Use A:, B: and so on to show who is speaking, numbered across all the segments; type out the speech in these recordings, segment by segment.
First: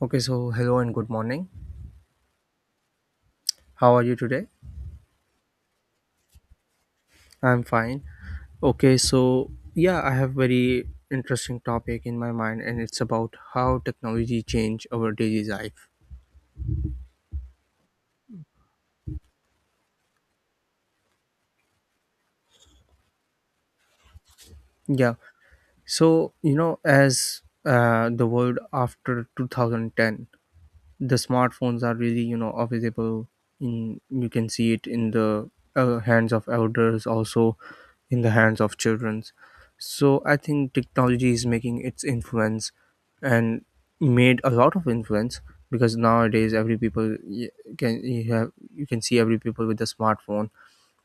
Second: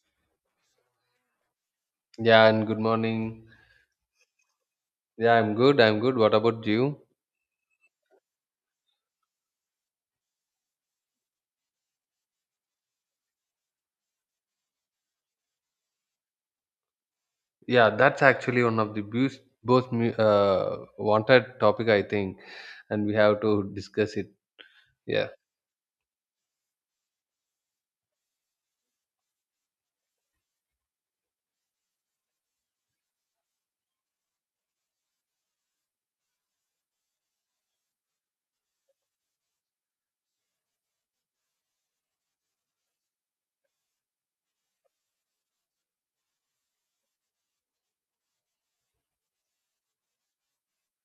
A: Okay, so hello and good morning.
B: Yeah, and good morning.
A: How are you today?
B: Yeah, I'm good. I'm good. What about you?
A: I'm fine. Okay, so yeah, I have very interesting topic in my mind and it's about how technology change our daily life.
B: Yeah, that's actually one of the wanted topic, I think, and we have to discuss it.
A: Yeah.
B: Yeah,
A: So, you know, as the world after 2010, the smartphones are really available, in you can see it in the hands of elders, also in the hands of children. So I think technology is making its influence and made a lot of influence, because nowadays every people y- can you have you can see every people with a smartphone,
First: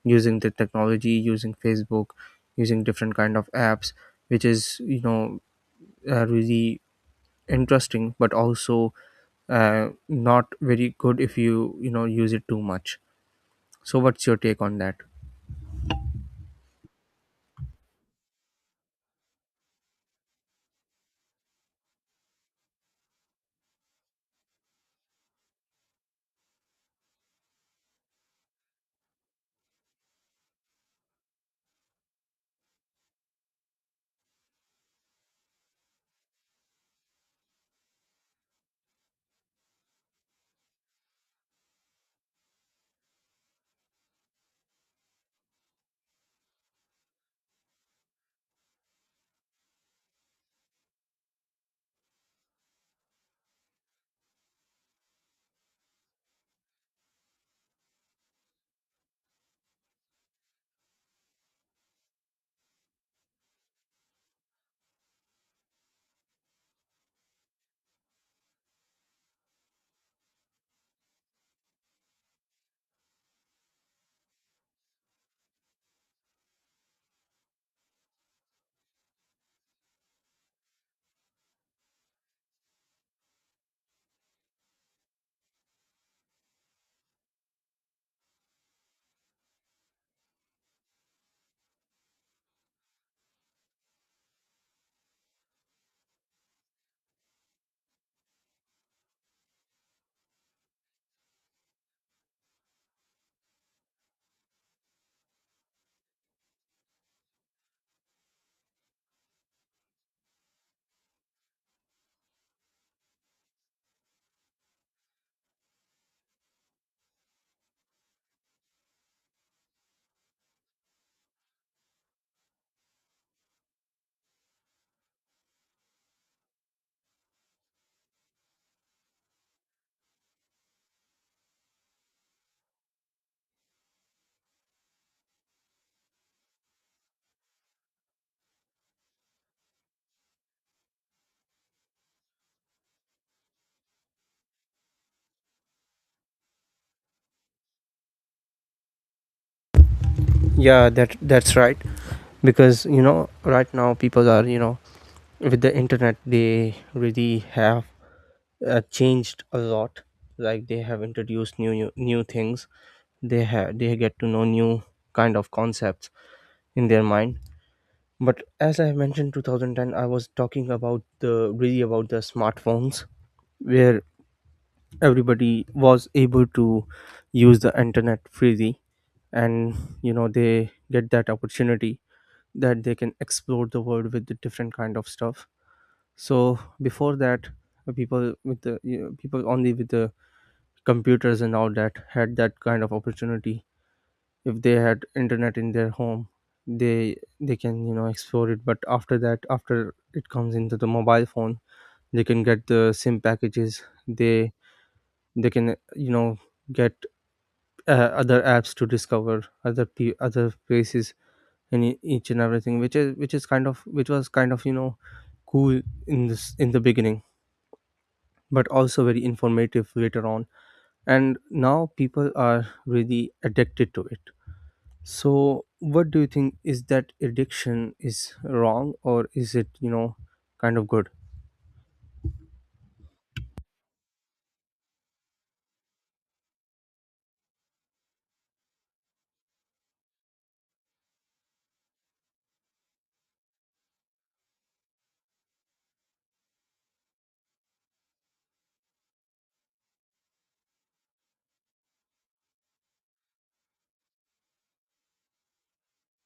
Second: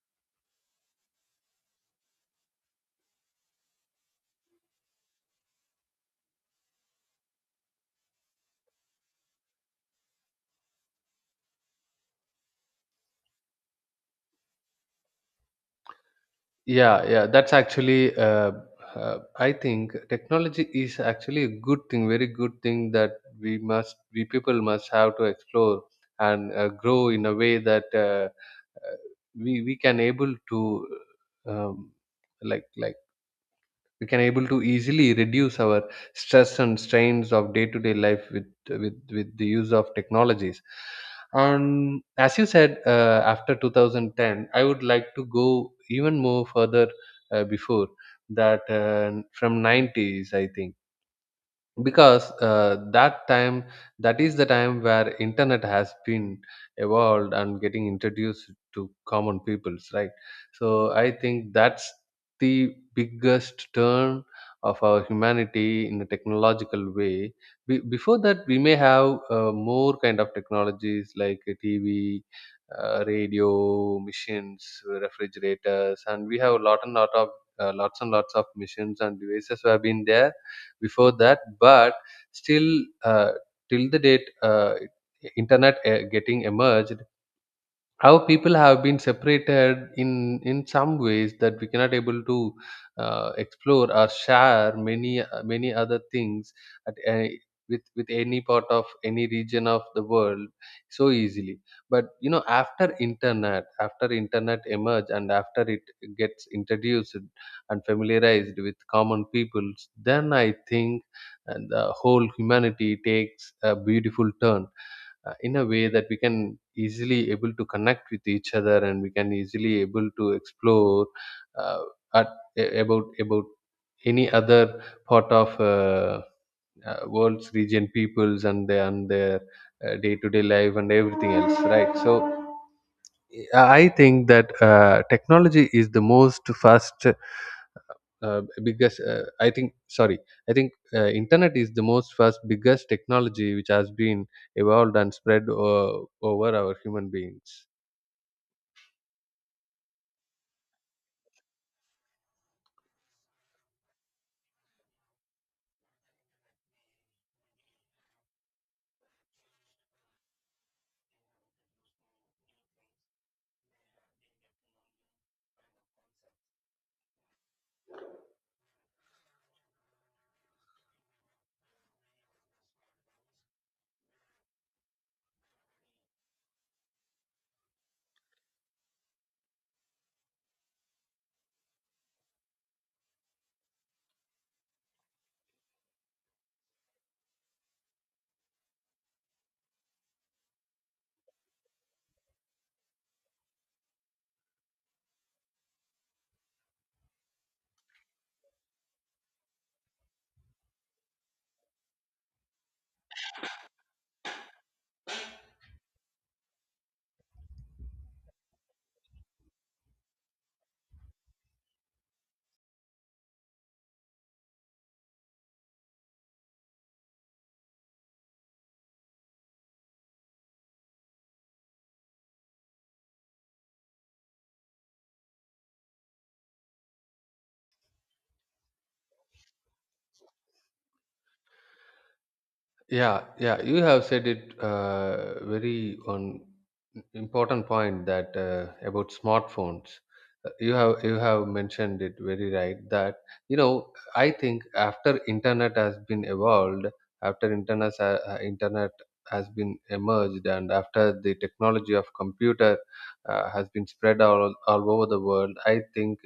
A: using the technology, using Facebook, using different kind of apps, which is really interesting, but also not very good if you you know use it too much. So what's your take on that?
B: yeah, yeah. That's actually, I think, technology is actually a good thing, very good thing that we people must have to explore and grow in a way that uh, we can able to um, like like. we can able to easily reduce our stress and strains of day to day life with the use of technologies, and as you said after 2010, I would like to go even more further, before that, from 90s, I think, because that is the time where internet has been evolved and getting introduced to common peoples, right. So I think that's the biggest turn of our humanity in a technological way. Before that, we may have more kind of technologies like a TV, radio machines, refrigerators, and we have a lot and lot of lots and lots of machines and devices have been there before that, but still, uh, till the date, internet getting emerged, how people have been separated in in some ways that we cannot able to explore or share many other things at a, with any part of any region of the world so easily. But after internet emerge, and after it gets introduced and familiarized with common peoples, then I think, the whole humanity takes a beautiful turn, in a way that we can easily able to connect with each other, and we can easily able to explore, uh, at, a- about any other part of world's region peoples, and their day-to-day life and everything else, right. So I think that, technology is the most fast, biggest, I think. Sorry, I think internet is the most first biggest technology which has been evolved and spread, over our human beings.
A: Yeah, that's right. Because right now people are, with the internet, they really have changed a lot. Like, they have introduced new things. They get to know new kind of concepts in their mind. But as I mentioned, 2010, I was talking about the, really, about the smartphones, where everybody was able to use the internet freely, and they get that opportunity that they can explore the world with the different kind of stuff. So before that, people only with the computers and all that had that kind of opportunity. If they had internet in their home, they they can explore it. But after that, after it comes into the mobile phone, they can get the sim packages. They can get other apps to discover other places. And each and everything, which is which was kind of, cool in the beginning, but also very informative later on. And now people are really addicted to it. So what do you think? Is that addiction is wrong, or is it, kind of good?
B: Yeah, yeah, you have said it, very on important point, that about smartphones. You have mentioned it very right, that I think after internet has been evolved, internet has been emerged, and after the technology of computer has been spread all over the world, I think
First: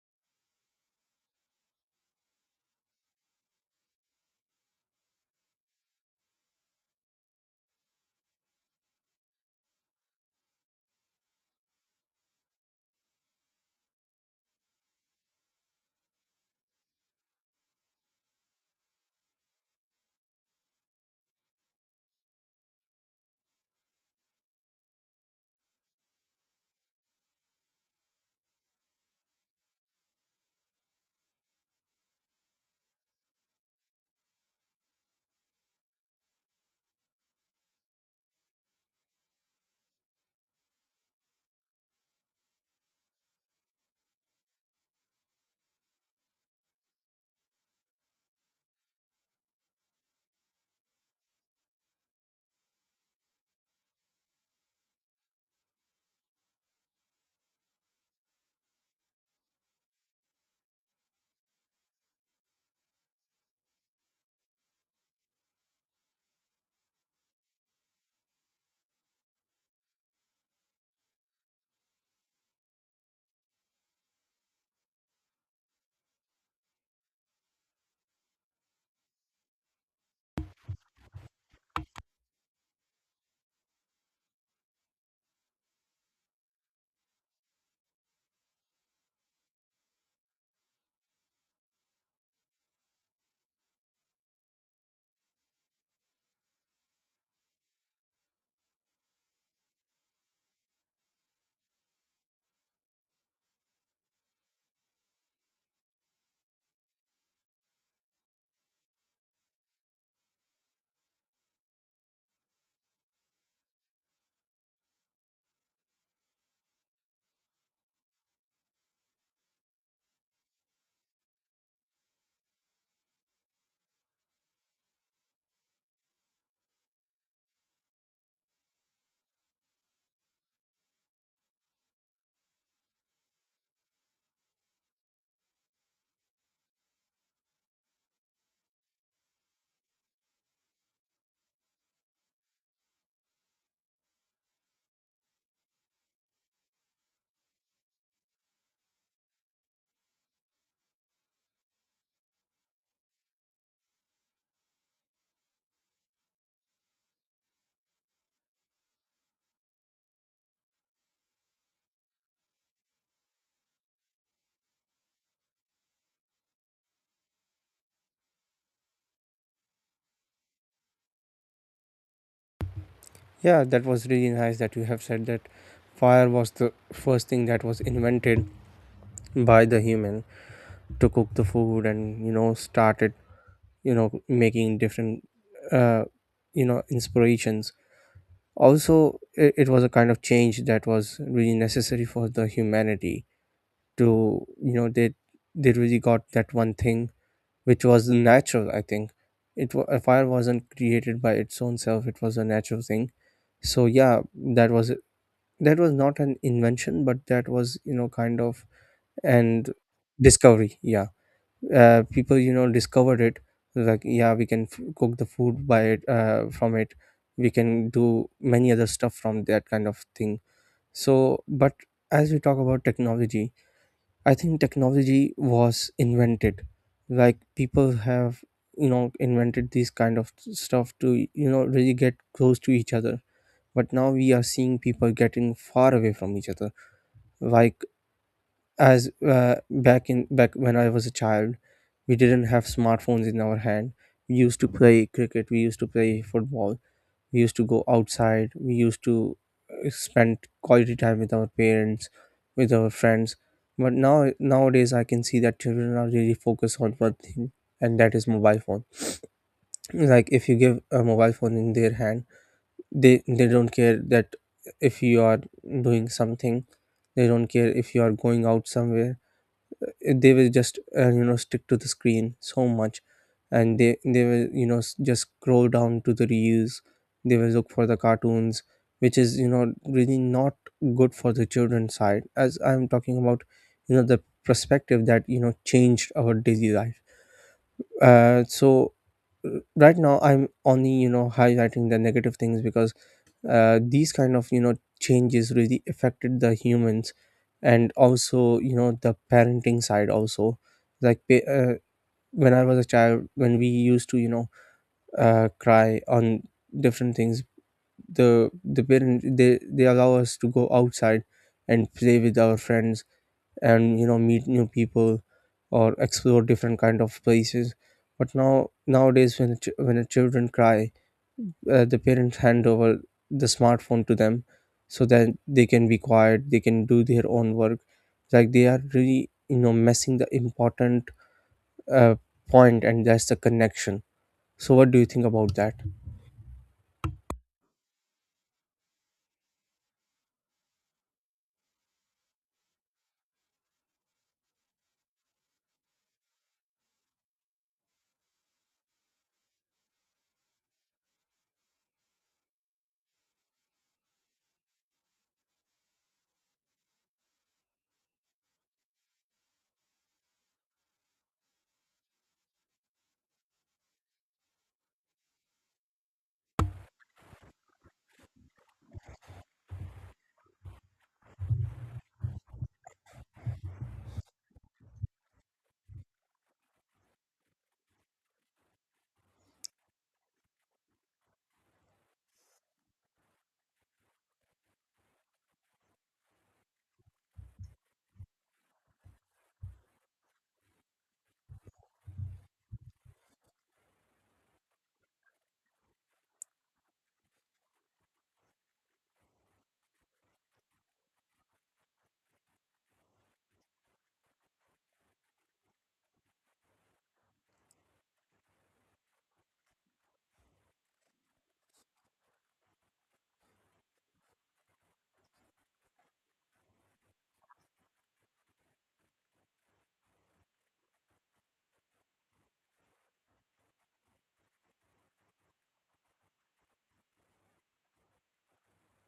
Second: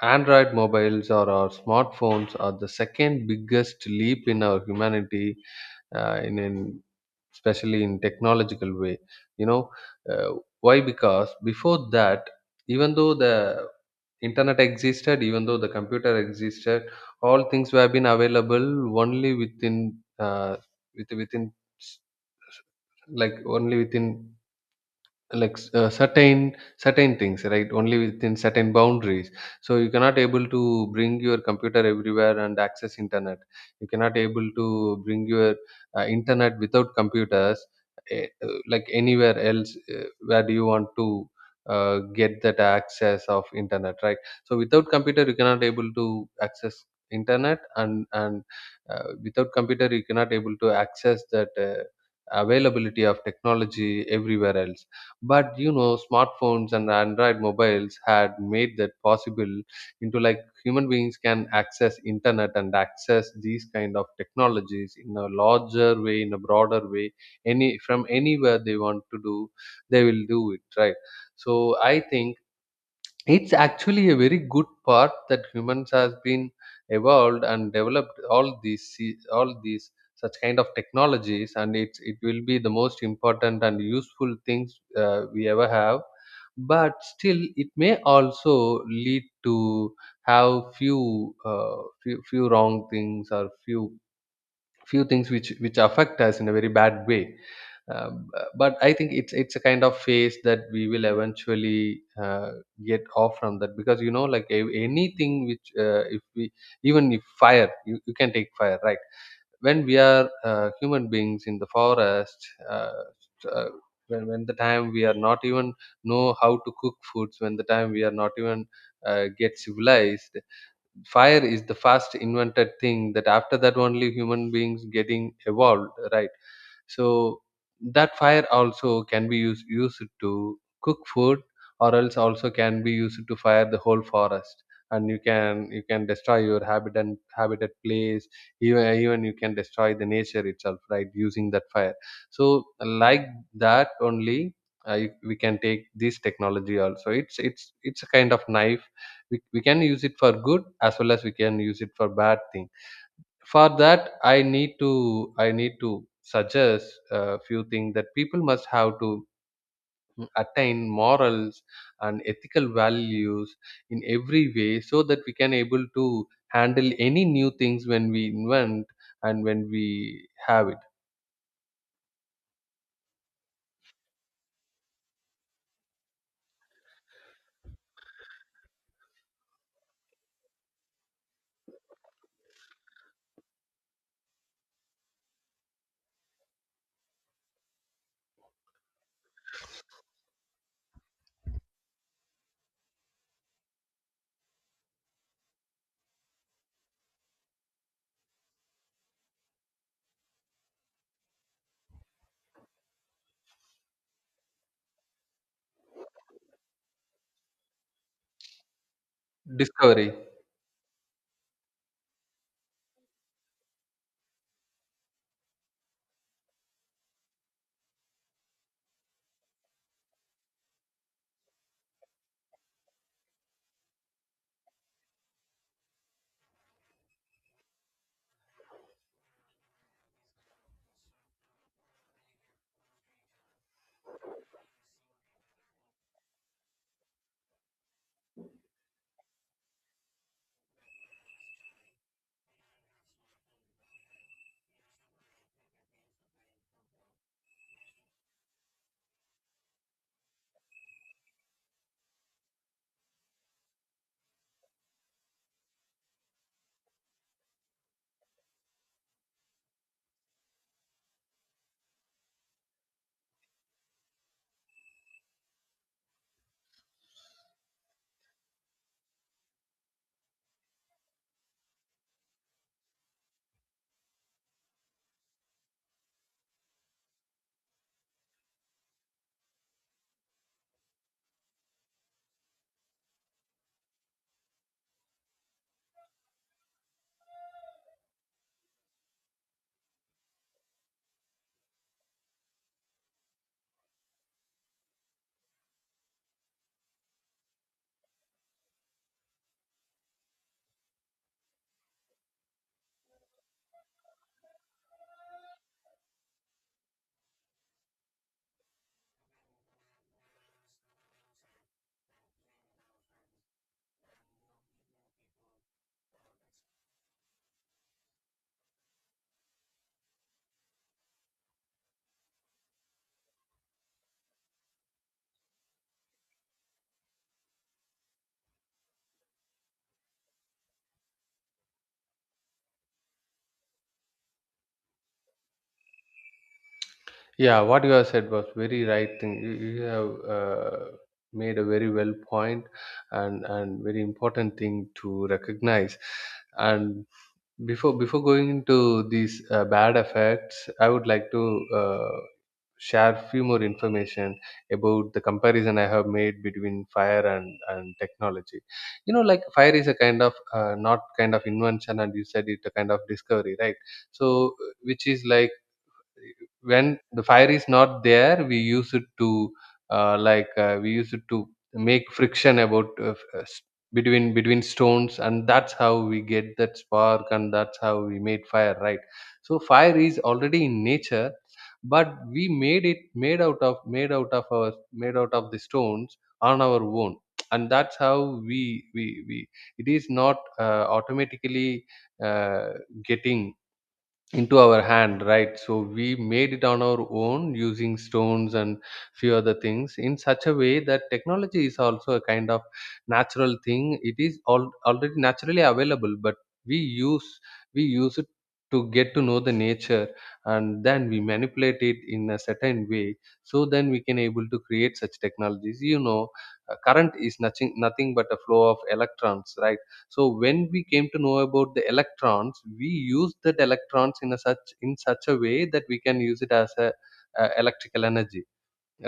B: Android mobiles or our smartphones are the second biggest leap in our humanity, in an especially in technological way. you know uh, why? Because before that, even though the internet existed, even though the computer existed, all things were been available only within, with, within s- like only within, certain things, right, only within certain boundaries. So you cannot able to bring your computer everywhere and access internet. You cannot able to bring your, internet without computers, like anywhere else, where do you want to get that access of internet, right. So without computer you cannot able to access internet, and without computer you cannot able to access that, availability of technology everywhere else. But smartphones and Android mobiles had made that possible into, like, human beings can access internet and access these kind of technologies in a larger way, in a broader way, any from anywhere they want to do, they will do it, right? So I think it's actually a very good part that humans has been evolved and developed all these such kind of technologies, and it will be the most important and useful things we ever have. But still, it may also lead to have few, few wrong things or few things which affect us in a very bad way. But I think it's a kind of phase that we will eventually uh, get off from that, because you know, like, anything which, if we, even if fire you, you can take fire, right? When we are human beings in the forest, uh, uh, when the time we are not even know how to cook foods, when the time we are not even get civilized, fire is the first invented thing, that after that only human beings getting evolved, right? So that fire also can be used to cook food, or else also can be used to fire the whole forest, and you can destroy your habitat, place, even you can destroy the nature itself, right, using that fire. So like that only, we can take this technology also. It's a kind of knife, we can use it for good as well as we can use it for bad thing. For that, I need to suggest a few things that people must have to attain morals and ethical values in every way, so that we can able to handle any new things when we invent and when we have it.
A: Yeah, that was really nice that you have said that fire was the first thing that was invented by the human to cook the food, and started making different uh, inspirations. Also, it was a kind of change that was really necessary for the humanity. To you know They really got that one thing which was natural. I think it, a fire wasn't created by its own self, it was a natural thing. So yeah, that was that was not an invention, but that was, kind of. And
B: Discovery.
A: discovery. Yeah. People discovered it. Like, yeah, we can cook the food by it, from it. We can do many other stuff from that kind of thing. So but, as we talk about technology, I think technology was invented, like people have invented these kind of stuff to you know really get close to each other. But now we are seeing people getting far away from each other. Like, as back when I was a child, we didn't have smartphones in our hand. We used to play cricket, we used to play football, we used to go outside, we used to spend quality time with our parents, with our friends. But now, nowadays, I can see that children are really focused on one thing, and that is mobile phone. Like, if you give a mobile phone in their hand, they don't care that. If you are doing something, they don't care. If you are going out somewhere, they will just, stick to the screen so much. And they will, just scroll down to the reels. They will look for the cartoons, which is really not good for the children's side, as I'm talking about, the perspective that changed our daily life. So, right now I'm only highlighting the negative things, because these kind of, changes really affected the humans. And also, the parenting side also. Like, when I was a child, when we used to, cry on different things, the parent, they allow us to go outside and play with our friends, and meet new people or explore different kind of places. But now, nowadays, when when the children cry, the parents hand over the smartphone to them, so that they can be quiet, they can do their own work. Like, they are really messing the important uh, point, and that's the connection. So what do you think about that?
B: Yeah, what you have said was very right thing. You have made a very well point, and very important thing to recognize, and before going into these bad effects, I would like to share few more information about the comparison I have made between fire and technology. You know, like fire is a kind of, not kind of invention, and you said it a kind of discovery, right? So, which is like, when the fire is not there we use it to, we use it to make friction about, between stones, and that's how we get that spark, and that's how we made fire, right. So fire is already in nature, but we made it, made out of the stones on our own, and that's how we we it is not automatically uh, getting into our hand, right. So we made it on our own using stones and few other things, in such a way that technology is also a kind of natural thing. It is all already naturally available, but we use we use it to get to know the nature, and then we manipulate it in a certain way, so then we can able to create such technologies, you know. Current is nothing but a flow of electrons, right? So when we came to know about the electrons, we use that electrons in a such, in such a way that we can use it as a electrical energy.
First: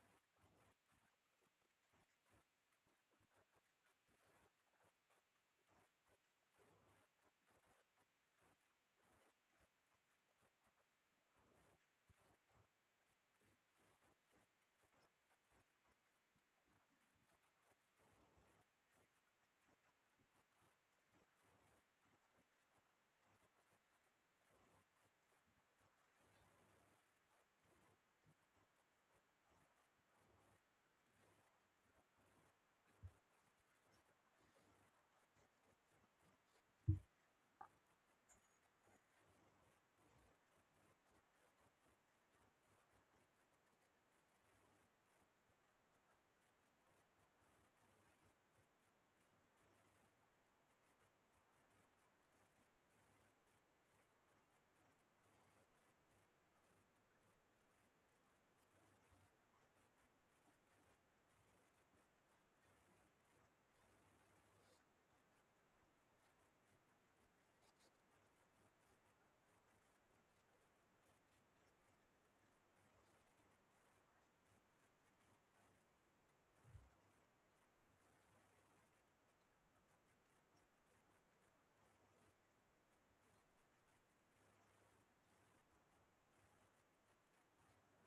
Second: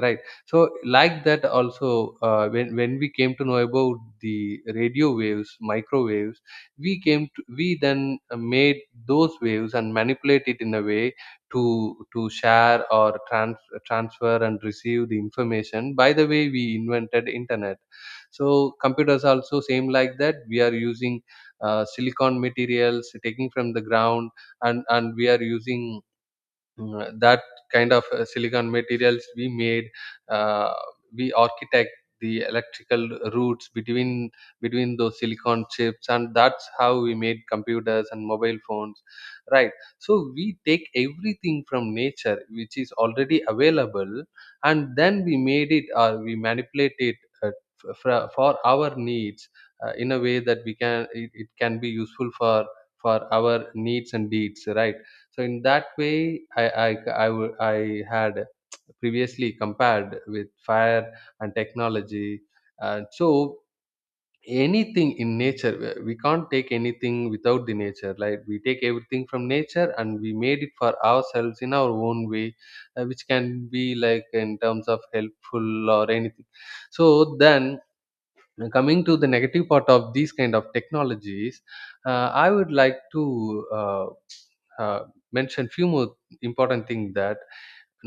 B: Right. So like that also, when we came to know about the radio waves, microwaves, we came to, we then made those waves and manipulate it in a way, to share or transfer and receive the information. By the way, we invented internet. So computers also same like that. We are using silicon materials taking from the ground, and we are using, that kind of silicon materials, we made uh, we architect the electrical routes between those silicon chips, and that's how we made computers and mobile phones, right. So we take everything from nature which is already available, and then we made it or we manipulate it, for our needs, in a way that we can, it can be useful for our needs and deeds, right. So in that way, I I had previously compared with fire and technology. And so anything in nature, we can't take anything without the nature. Like we take everything from nature and we made it for ourselves in our own way, which can be, like, in terms of helpful or anything. So then, coming to the negative part of these kind of technologies, I would like to. Uh, uh, mention few more important thing that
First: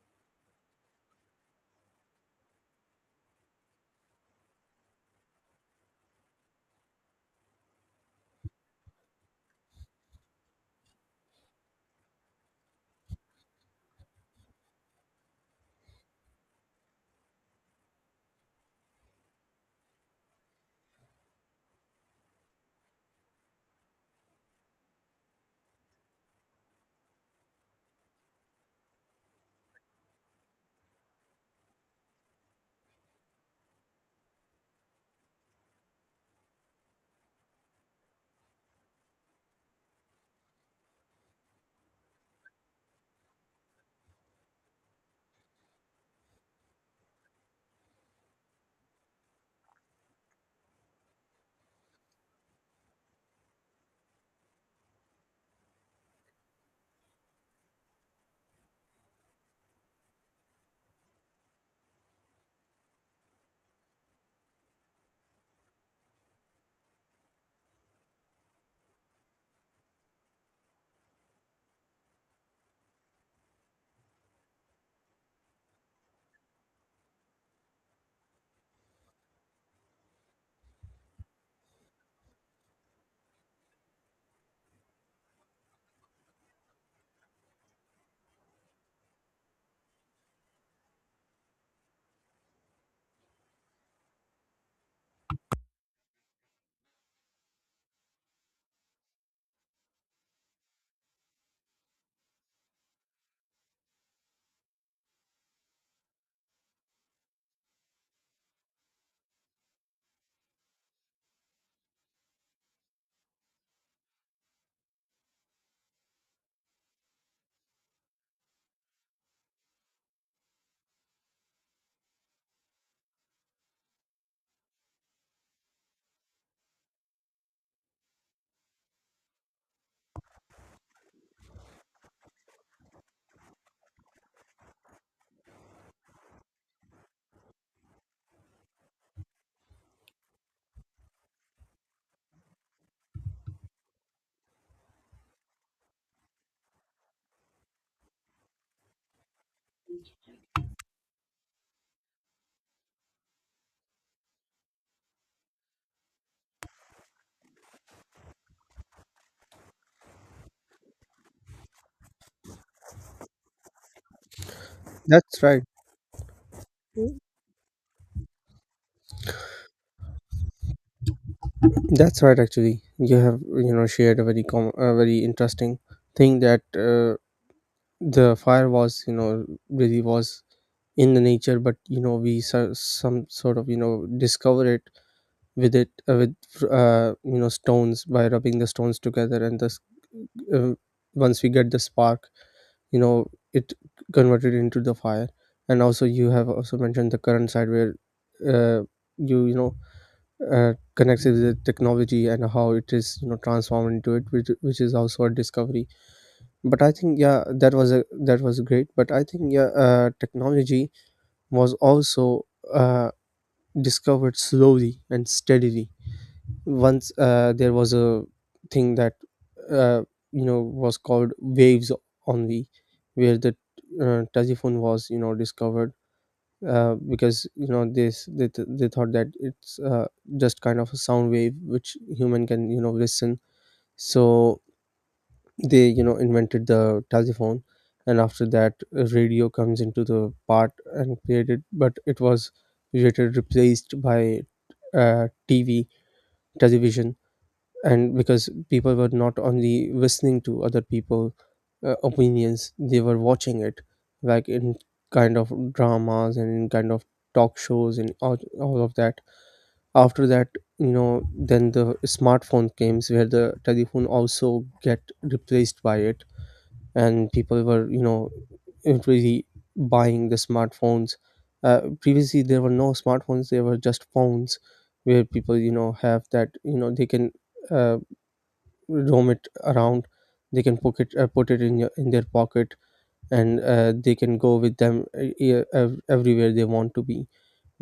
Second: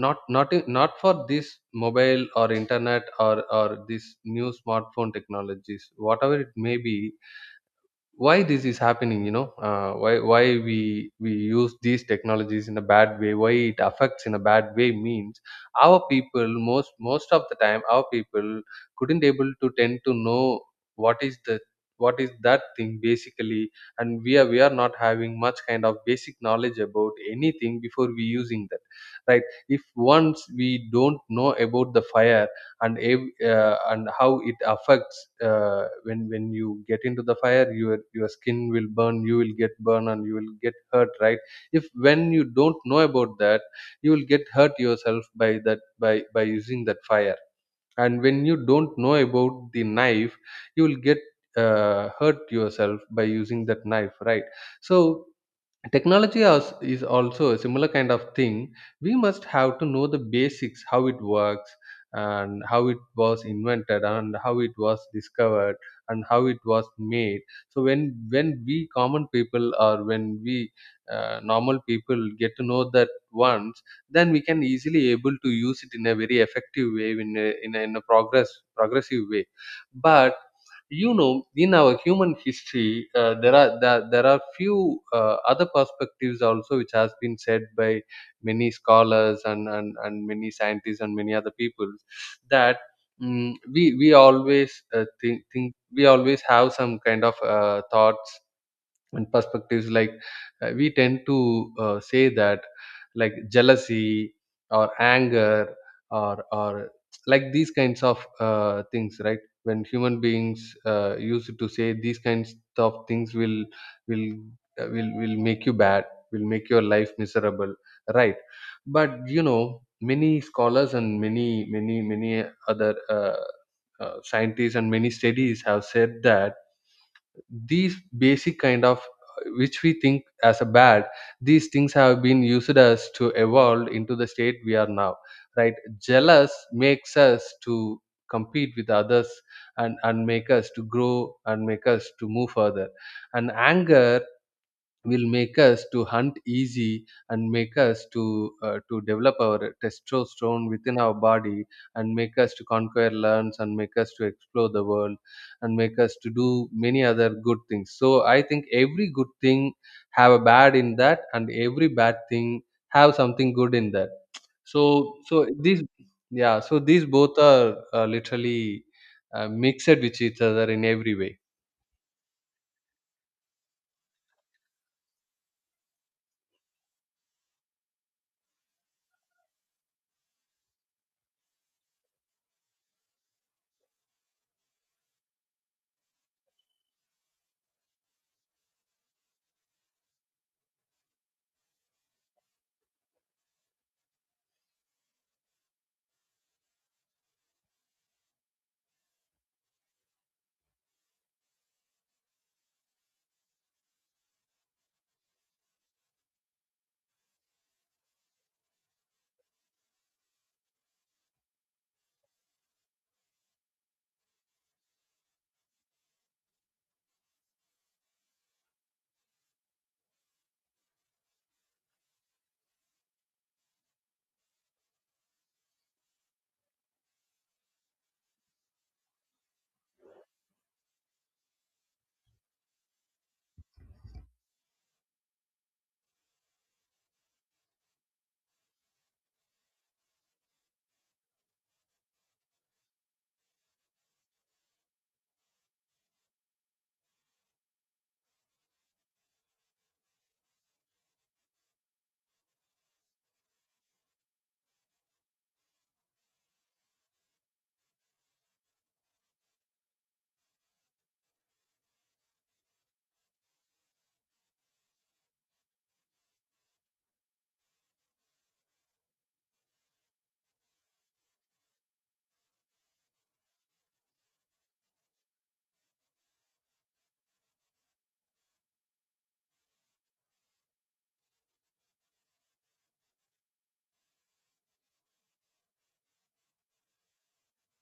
B: not for this mobile or internet or this new smartphone technologies whatever it may be. Why this is happening? You know, why we use these technologies in a bad way, why it affects in a bad way means our people, most of the time our people couldn't able to tend to know what is the what is that thing basically, and we are not having much kind of basic knowledge about anything before we using that, right? If once we don't know about the fire and and how it affects, when you get into the fire, your skin will burn, you will get burned, and you will get hurt, right? If when you don't know about that, you will get hurt yourself by that, by using that fire. And when you don't know about the knife, you will get hurt yourself by using that knife, right? So technology is also a similar kind of thing. We must have to know the basics: how it works, and how it was invented, and how it was discovered, and how it was made. So when we common people, or when we normal people, get to know that once, then we can easily able to use it in a very effective way, in a progressive way. But you know, in our human history, there are few other perspectives also which has been said by many scholars, and many scientists and many other people, that we always think, we always have some kind of thoughts and perspectives, like we tend to say that, like jealousy or anger or like these kinds of things, right? When human beings used to say these kinds of things, will will will make you bad, will make your life miserable, right? But you know, many scholars and many many other scientists and many studies have said that these basic kind of, which we think as a bad, these things have been used as to evolve into the state we are now, right? Jealous makes us to compete with others, and make us to grow and make us to move further. And anger will make us to hunt easy and make us to develop our testosterone within our body, and make us to conquer lands, and make us to explore the world, and make us to do many other good things. So I think every good thing have a bad in that, and every bad thing have something good in that. So
A: That's
B: so
A: right.
B: these yeah, so these both are literally mixed with each other in every way.
A: That's right. Actually, you have shared a very interesting thing. That, the fire was, really was in the nature, but we, some sort of, discover it with it, with, stones, by rubbing the stones together. And thus, uh, once we get the spark, you know it converted into the fire. And also, you have also mentioned the current side, where uh, you you know connects it with the technology and how it is transformed into it, which is also a discovery. But I think, yeah, that was a, that was great. But I think, yeah, technology was also uh, discovered slowly and steadily. Once, there was a thing that, uh, was called waves only, where the telephone was discovered, because this, they thought that it's just kind of a sound wave which human can listen. So they invented the telephone. And after that, radio comes into the part and created, but it was later replaced by TV, television. And because people were not only listening to other people opinions, they were watching it, like in kind of dramas and in kind of talk shows and all of that. After that, then the smartphone came, where the telephone also get replaced by it. And people were really buying the smartphones. Previously there were no smartphones, there were just phones, where people, have that, they can, uh, roam it around. They can pocket put it in your in their pocket. And they can go with them, everywhere they want to be.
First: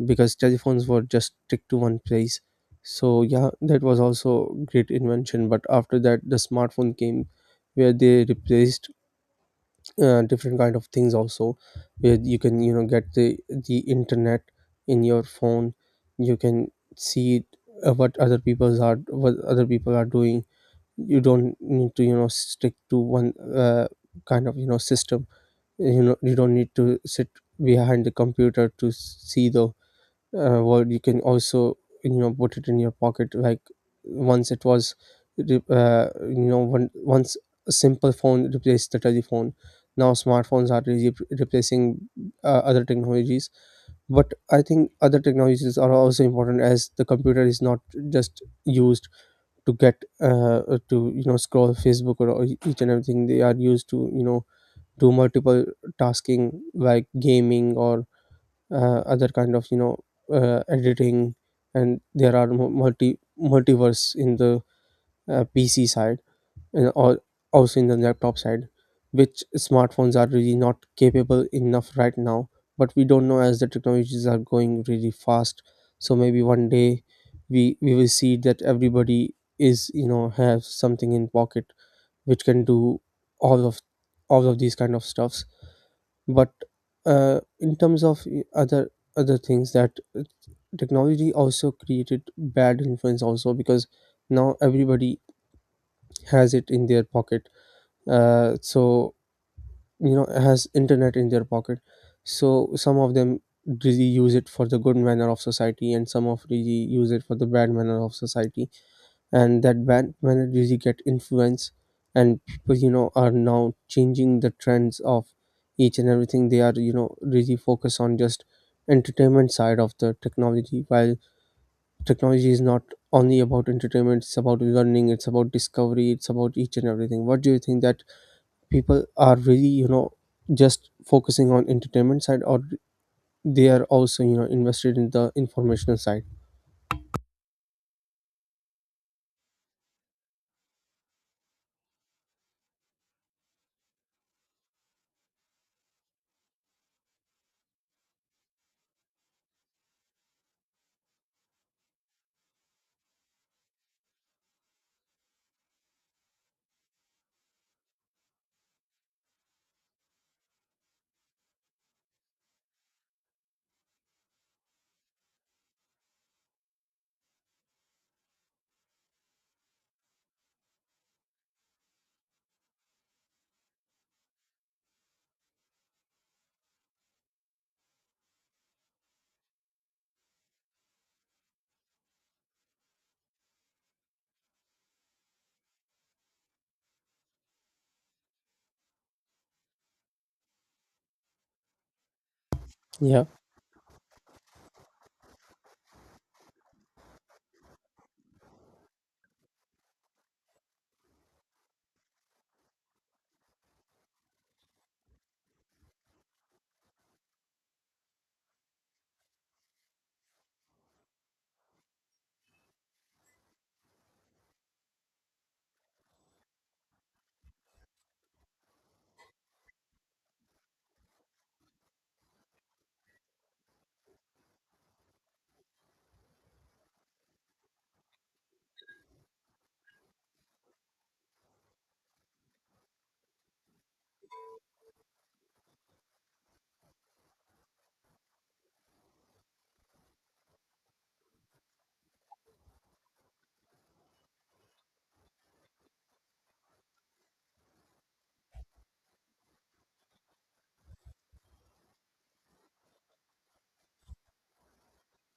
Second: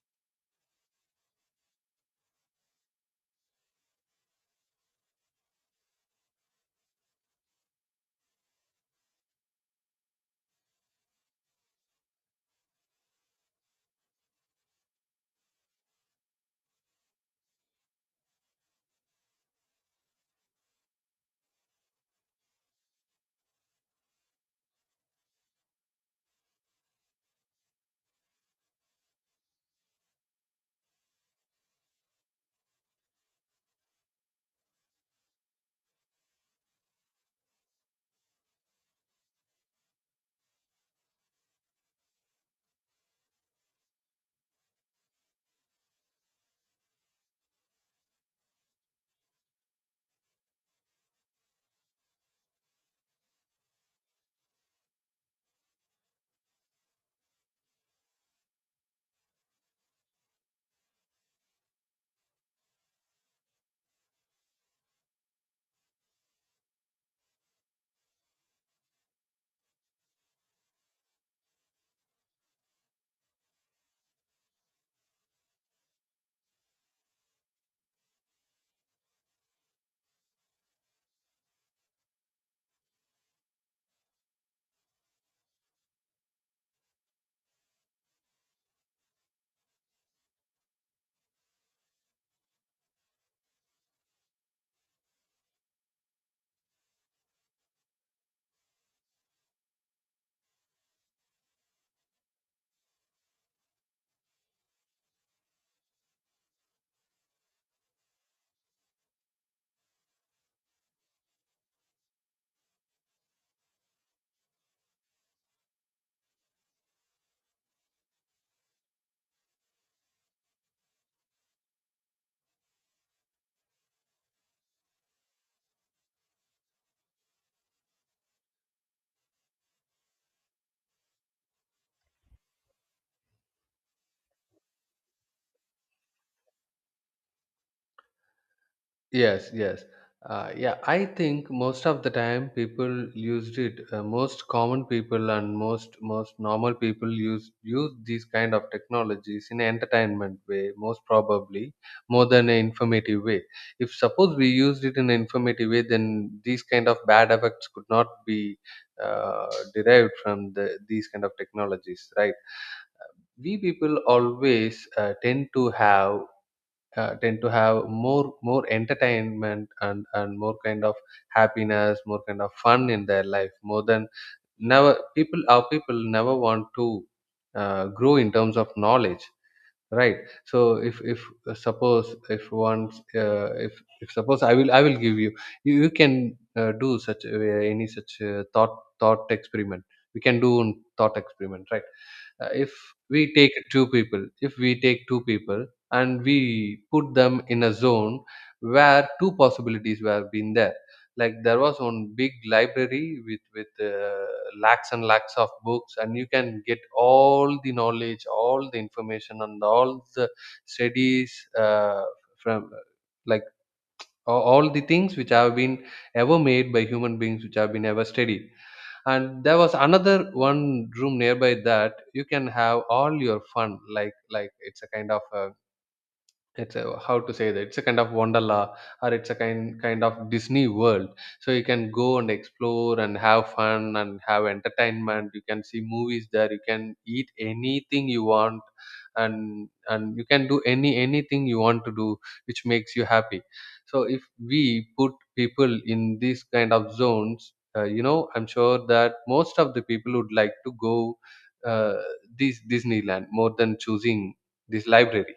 A: Because telephones were just stick to one place. So yeah, that was also great invention. But after that the smartphone came, where they replaced different kind of things also, where you can get the internet in your phone. You can see uh, what other people's are what other people are doing. You don't need to stick to one, kind of, system. You don't need to sit behind the computer to see the world. You can also put it in your pocket. Like, once it was re- you know one, once a simple phone replaced the telephone. Now smartphones are replacing other technologies. But I think other technologies are also important, as the computer is not just used to get to you know scroll Facebook or each and everything. They are used to do multiple tasking, like gaming or other kind of editing. And there are multiverse in the PC side, and also in the laptop side, which smartphones are really not capable enough right now. But we don't know, as the technologies are going really fast. So maybe one day we will see that everybody is, have something in pocket which can do all of all of these kind of stuffs. But in terms of other things, that technology also created bad influence also. Because now everybody has it in their pocket, so, has internet in their pocket. So some of them really use it for the good manner of society, and some of really use it for the bad manner of society. And that bad manner really get influence, and people, are now changing the trends of each and everything. They are, really focus on just entertainment side of the technology, while technology is not only about entertainment, it's about learning, it's about discovery, it's about each and everything. What do you think, that people are really, just focusing on entertainment side, or they are also, invested in the informational side?
B: Yes, yes. Yeah, I think most of the time people used it. Most common people and most normal people use these kind of technologies in entertainment way, most probably more than an informative way. If suppose we used it in an informative way, then these kind of bad effects could not be uh, derived from the these kind of technologies, right? We people always tend to have more entertainment and more kind of happiness, more kind of fun in their life, more than never. People, our people, never want to grow in terms of knowledge, right? So if suppose if once if suppose I will, I will give you, you can do such any such thought, thought experiment. We can do thought experiment, right? If
A: Yeah,
B: we take two people if we take two people and we put them in a zone where two possibilities were been there. Like there was one big library with lakhs and lakhs of books, and you can get all the knowledge, all the information, and all the studies uh, from like all the things which have been ever made by human beings, which have been ever studied. And there was another one room nearby that you can have all your fun, like it's a kind of a, it's a, how to say that, it's a kind of wonderla, or it's a kind of Disney world. So you can go and explore and have fun and have entertainment, you can see movies there, you can eat anything you want, and you can do anything you want to do, which makes you happy. So if we put people in these kind of zones, you know, I'm sure that most of the people would like to go uh, this Disneyland more than choosing this library.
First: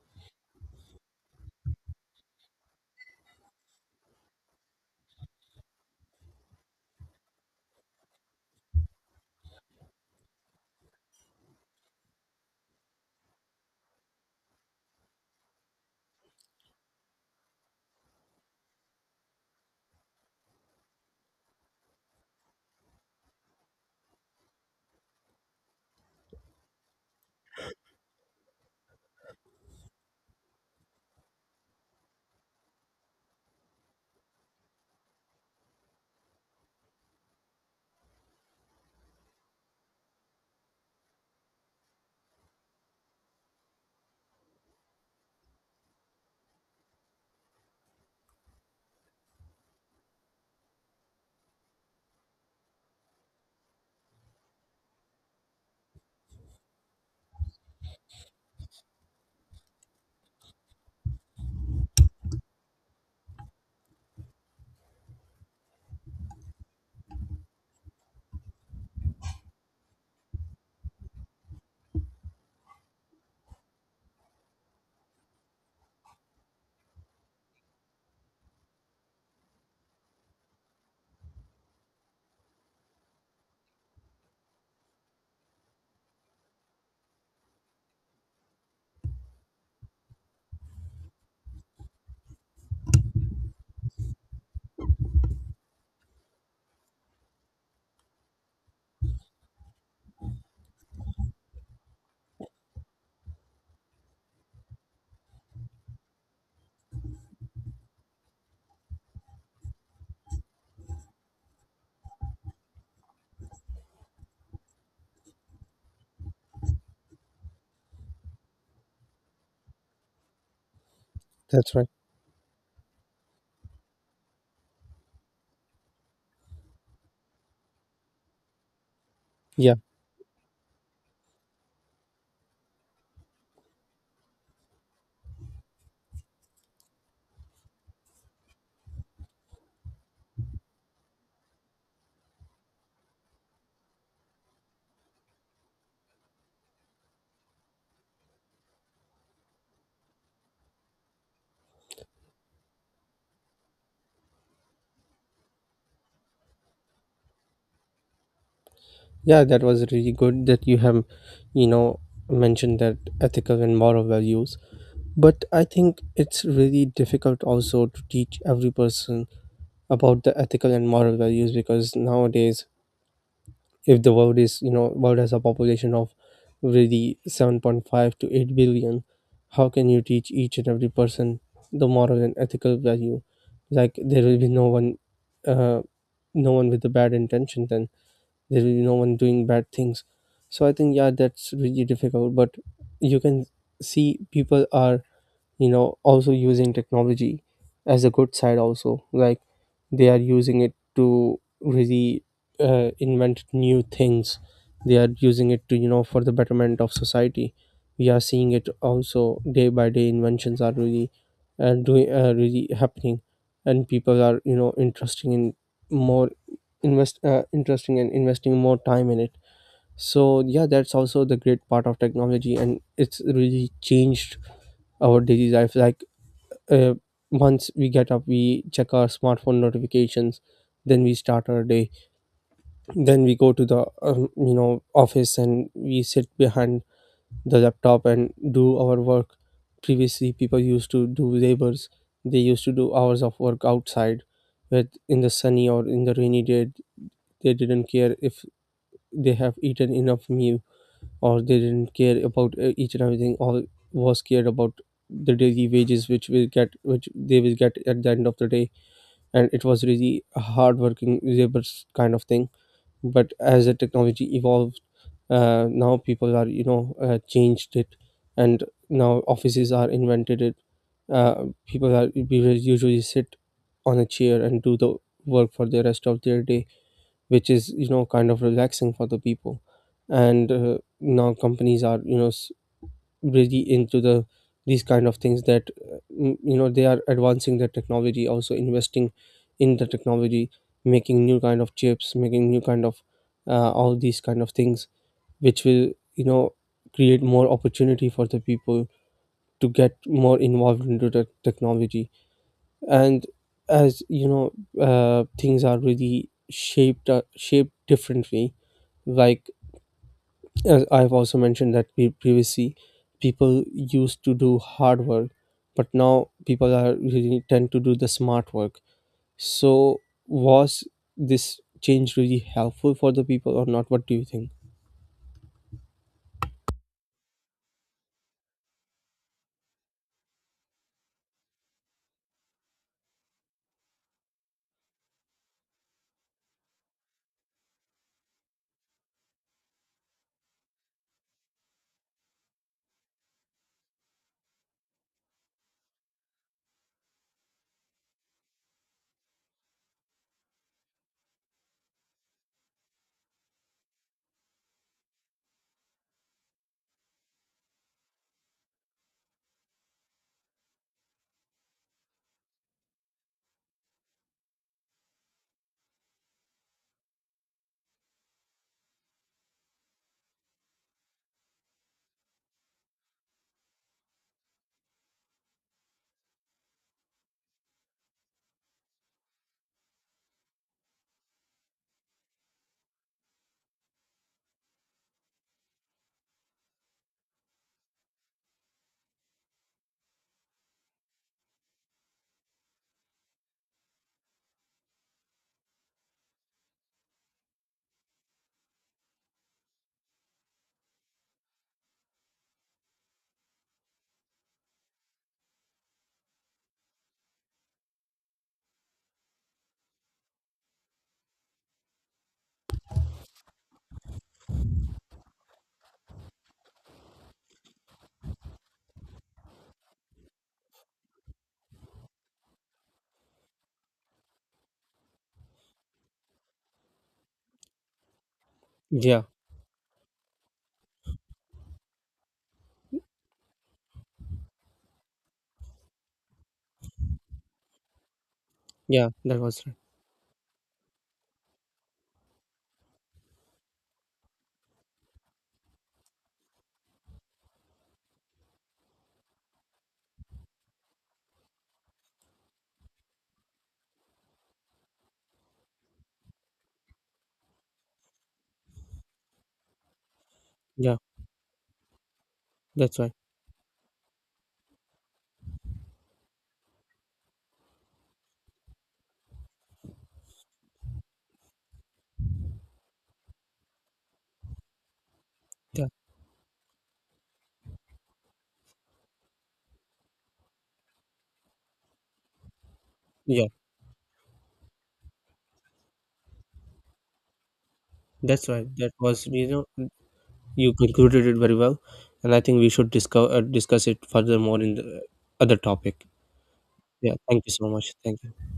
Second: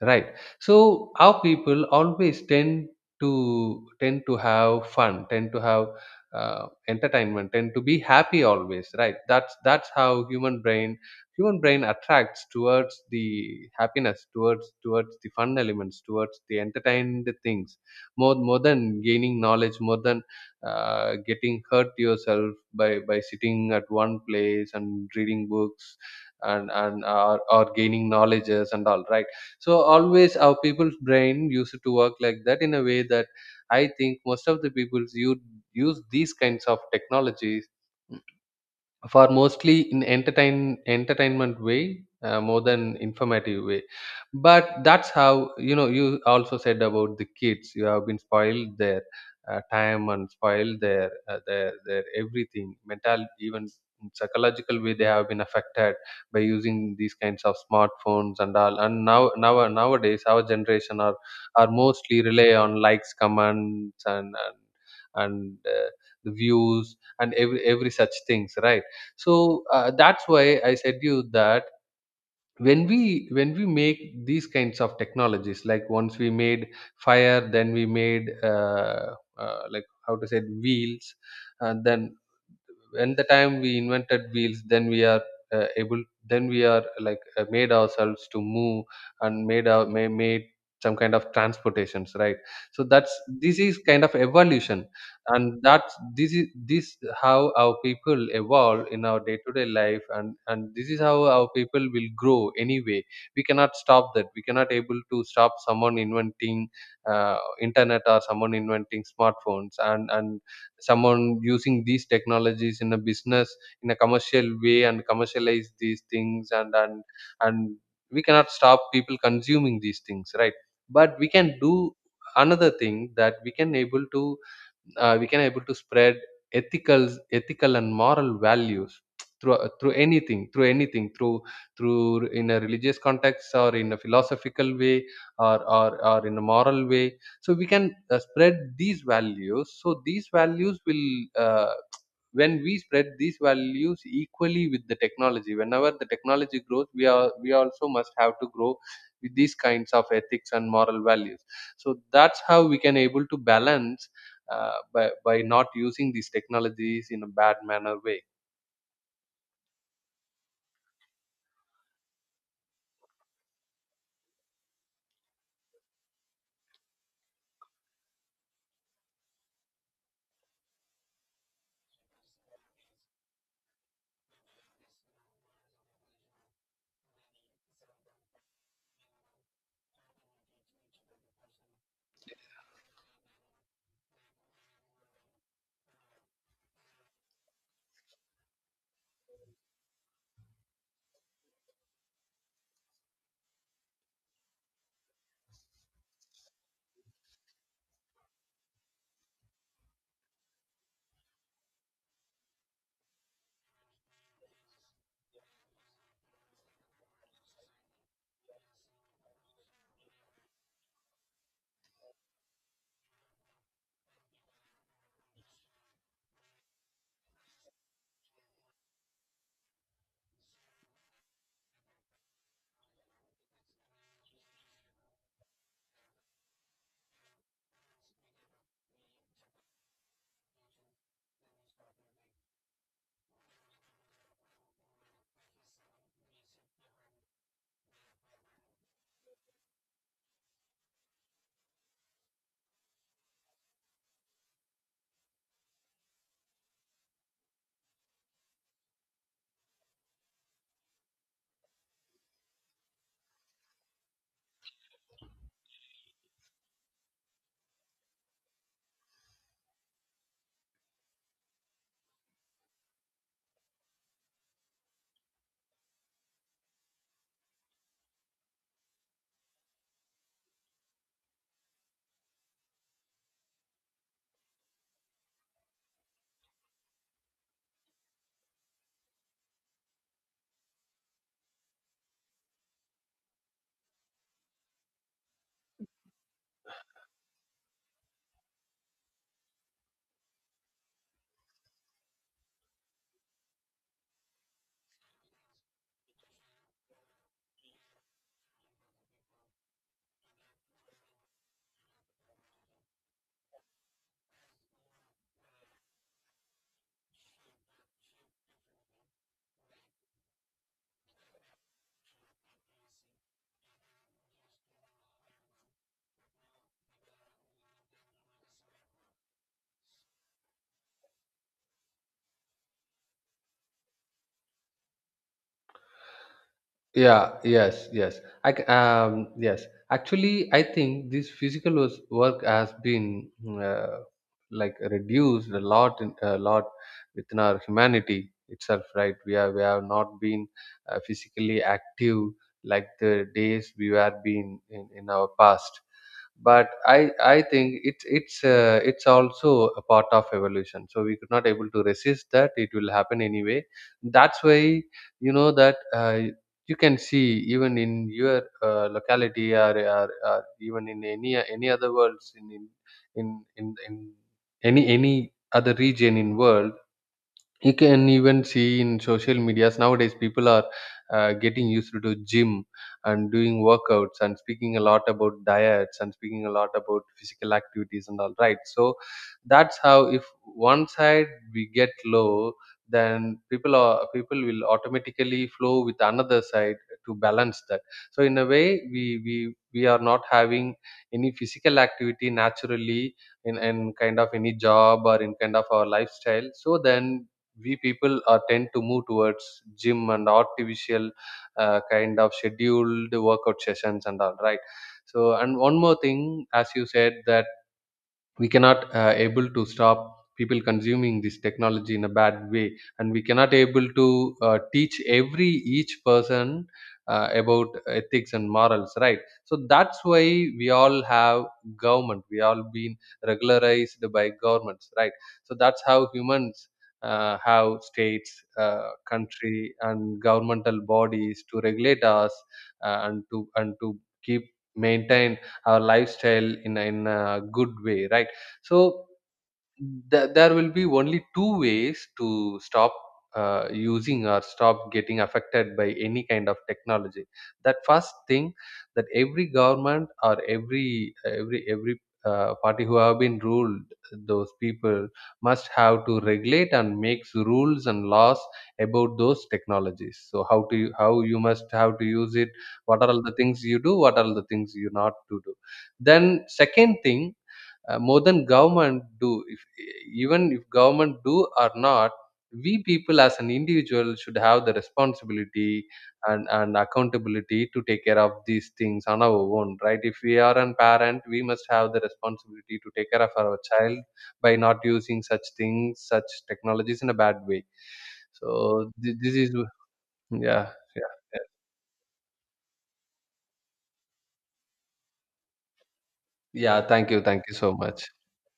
B: Right. So our people always tend to have fun, tend to have entertainment, tend to be happy always. Right. That's how human brain, human brain, attracts towards the happiness, towards the fun elements, towards the entertained things, more than gaining knowledge, more than getting hurt yourself by sitting at one place and reading books, and or gaining knowledges and all. Right. So always our people's brain used to work like that, in a way that I think most of the people use, use these kinds of technologies for, mostly, in entertainment way, more than informative way. But that's how, you know, you also said about the kids, you have been spoiled their time, and spoiled their their everything mental, even in psychological way they have been affected by using these kinds of smartphones and all. And nowadays our generation are mostly rely on likes, comments, and the views and every such things, right? So that's why I said you that, when we, when we make these kinds of technologies, like once we made fire, then we made like, how to say it, wheels. And then, when the time we invented wheels, then we are able then we are like made ourselves to move, and made our made some kind of transportations, right? So that's this is kind of evolution, and that's this is this how our people evolve in our day-to-day life. And this is how our people will grow anyway. We cannot stop that, we cannot able to stop someone inventing internet, or someone inventing smartphones, and someone using these technologies in a business, in a commercial way, and commercialize these things, and we cannot stop people consuming these things, right? But we can do
A: that's right.
B: another thing, that we can able to we can able to spread ethical and moral values through
A: Yeah,
B: through anything, through anything, through, in a religious context, or in a philosophical way, or in a moral way. So we can spread these values, so these values will uh, when we spread these values equally with the technology, whenever the technology grows, we are, we also must have to grow with these kinds of ethics and moral values. So that's how we can able to balance, by not using these technologies in a bad manner way.
A: yeah, that was really good that you have you know mentioned that ethical and moral values. But I think it's really difficult also to teach every person about the ethical and moral values, because nowadays, if the world is you know world has a population of really 7.5 to 8 billion, how can you teach each and every person the moral and ethical value? Like, there will be no one, uh, with the bad intention. Then there will be no one doing bad things. So I think, yeah, that's really difficult. But you can see people are, also using technology as a good side also. Like, they are using it to really invent new things. They are using it to you know for the betterment of society. We are seeing it also day by day. Inventions are really doing really happening, and people are, interesting in more, invest interesting and investing more time in it. So yeah, that's also the great part of technology, and it's really changed our daily life. Like, uh, once we get up, we check our smartphone notifications, then we start our day. Then we go to the office and we sit behind the laptop and do our work. Previously people used to do labors, they used to do hours of work outside. But in the sunny or in the rainy day, they didn't care if they have eaten enough meal, or they didn't care about each and everything. All was cared about the daily wages, which they will get at the end of the day. And it was really a hardworking labors kind of thing. But as the technology evolved, now people are, changed it, and now offices are invented it. People are We will usually sit on a chair and do the work for the rest of their day, which is, kind of relaxing for the people. And now companies are, really into these kind of things, that they are advancing their technology, also investing in the technology, making new kind of chips, making new kind of, all these kind of things, which will create more opportunity for the people to get more involved into the technology. And as things are really shaped differently. Like, as I've also mentioned that, previously people used to do hard work, but now people are really tend to do the smart work. So, was this change really helpful for the people or not? What do you think?
B: Yeah, yes, yes, I yes, actually, I think this physical work has been like, reduced a lot, a lot within our humanity itself, right? We are, we have not been physically active like the days we were being in our past. But I think it's, it's also a part of evolution, so we could not able to resist, that it will happen anyway. That's why, you know that, you can see even in your locality, or even in any other worlds, in, in any other region in world. You can even see in social medias, nowadays people are getting used to gym and doing workouts and speaking a lot about diets and speaking a lot about physical activities and all, right? So that's how if one side we get low, then people are, people will automatically flow with another side to balance that. So in a way, we we are not having any physical activity naturally in kind of any job, or in kind of our lifestyle. So then we people are tend to move towards gym and artificial kind of scheduled workout sessions and all, right? So, and one more thing, as you said that we cannot able to stop people consuming this technology in a bad way, and we cannot able to teach every, each person about ethics and morals, right? So that's why we all have government, we all been regularized by governments, right? So that's how humans have states,
A: Yeah,
B: country and governmental bodies to regulate us, and to keep, maintain our lifestyle in a good way, right? So
A: yeah, that was right.
B: there will be only two ways to stop using, or stop getting affected by any kind of technology. That, first thing, that every government, or every party who have been ruled, those people must have to regulate and makes rules and laws about those technologies. So how to,
A: Yeah,
B: how you must have to use it,
A: that's
B: what are
A: right.
B: all the things you do, what are all the things you not to do. Then, second thing, more than government do, if even if government do or not, we people as an individual should have the responsibility
A: Yeah,
B: and accountability to take care of these things on our own, right? If we are a parent, we must have the responsibility to take care of
A: yeah,
B: our child by not using such things, such technologies in a bad way.
A: that's right.
B: So
A: That
B: thi-
A: was
B: this
A: you
B: is
A: know
B: yeah,
A: you concluded
B: yeah,
A: it very well, and I think we should discuss, discuss it furthermore in the other topic.
B: yeah, thank
A: Yeah,
B: you, thank
A: thank you
B: you
A: so
B: so
A: much.
B: much.
A: Thank you.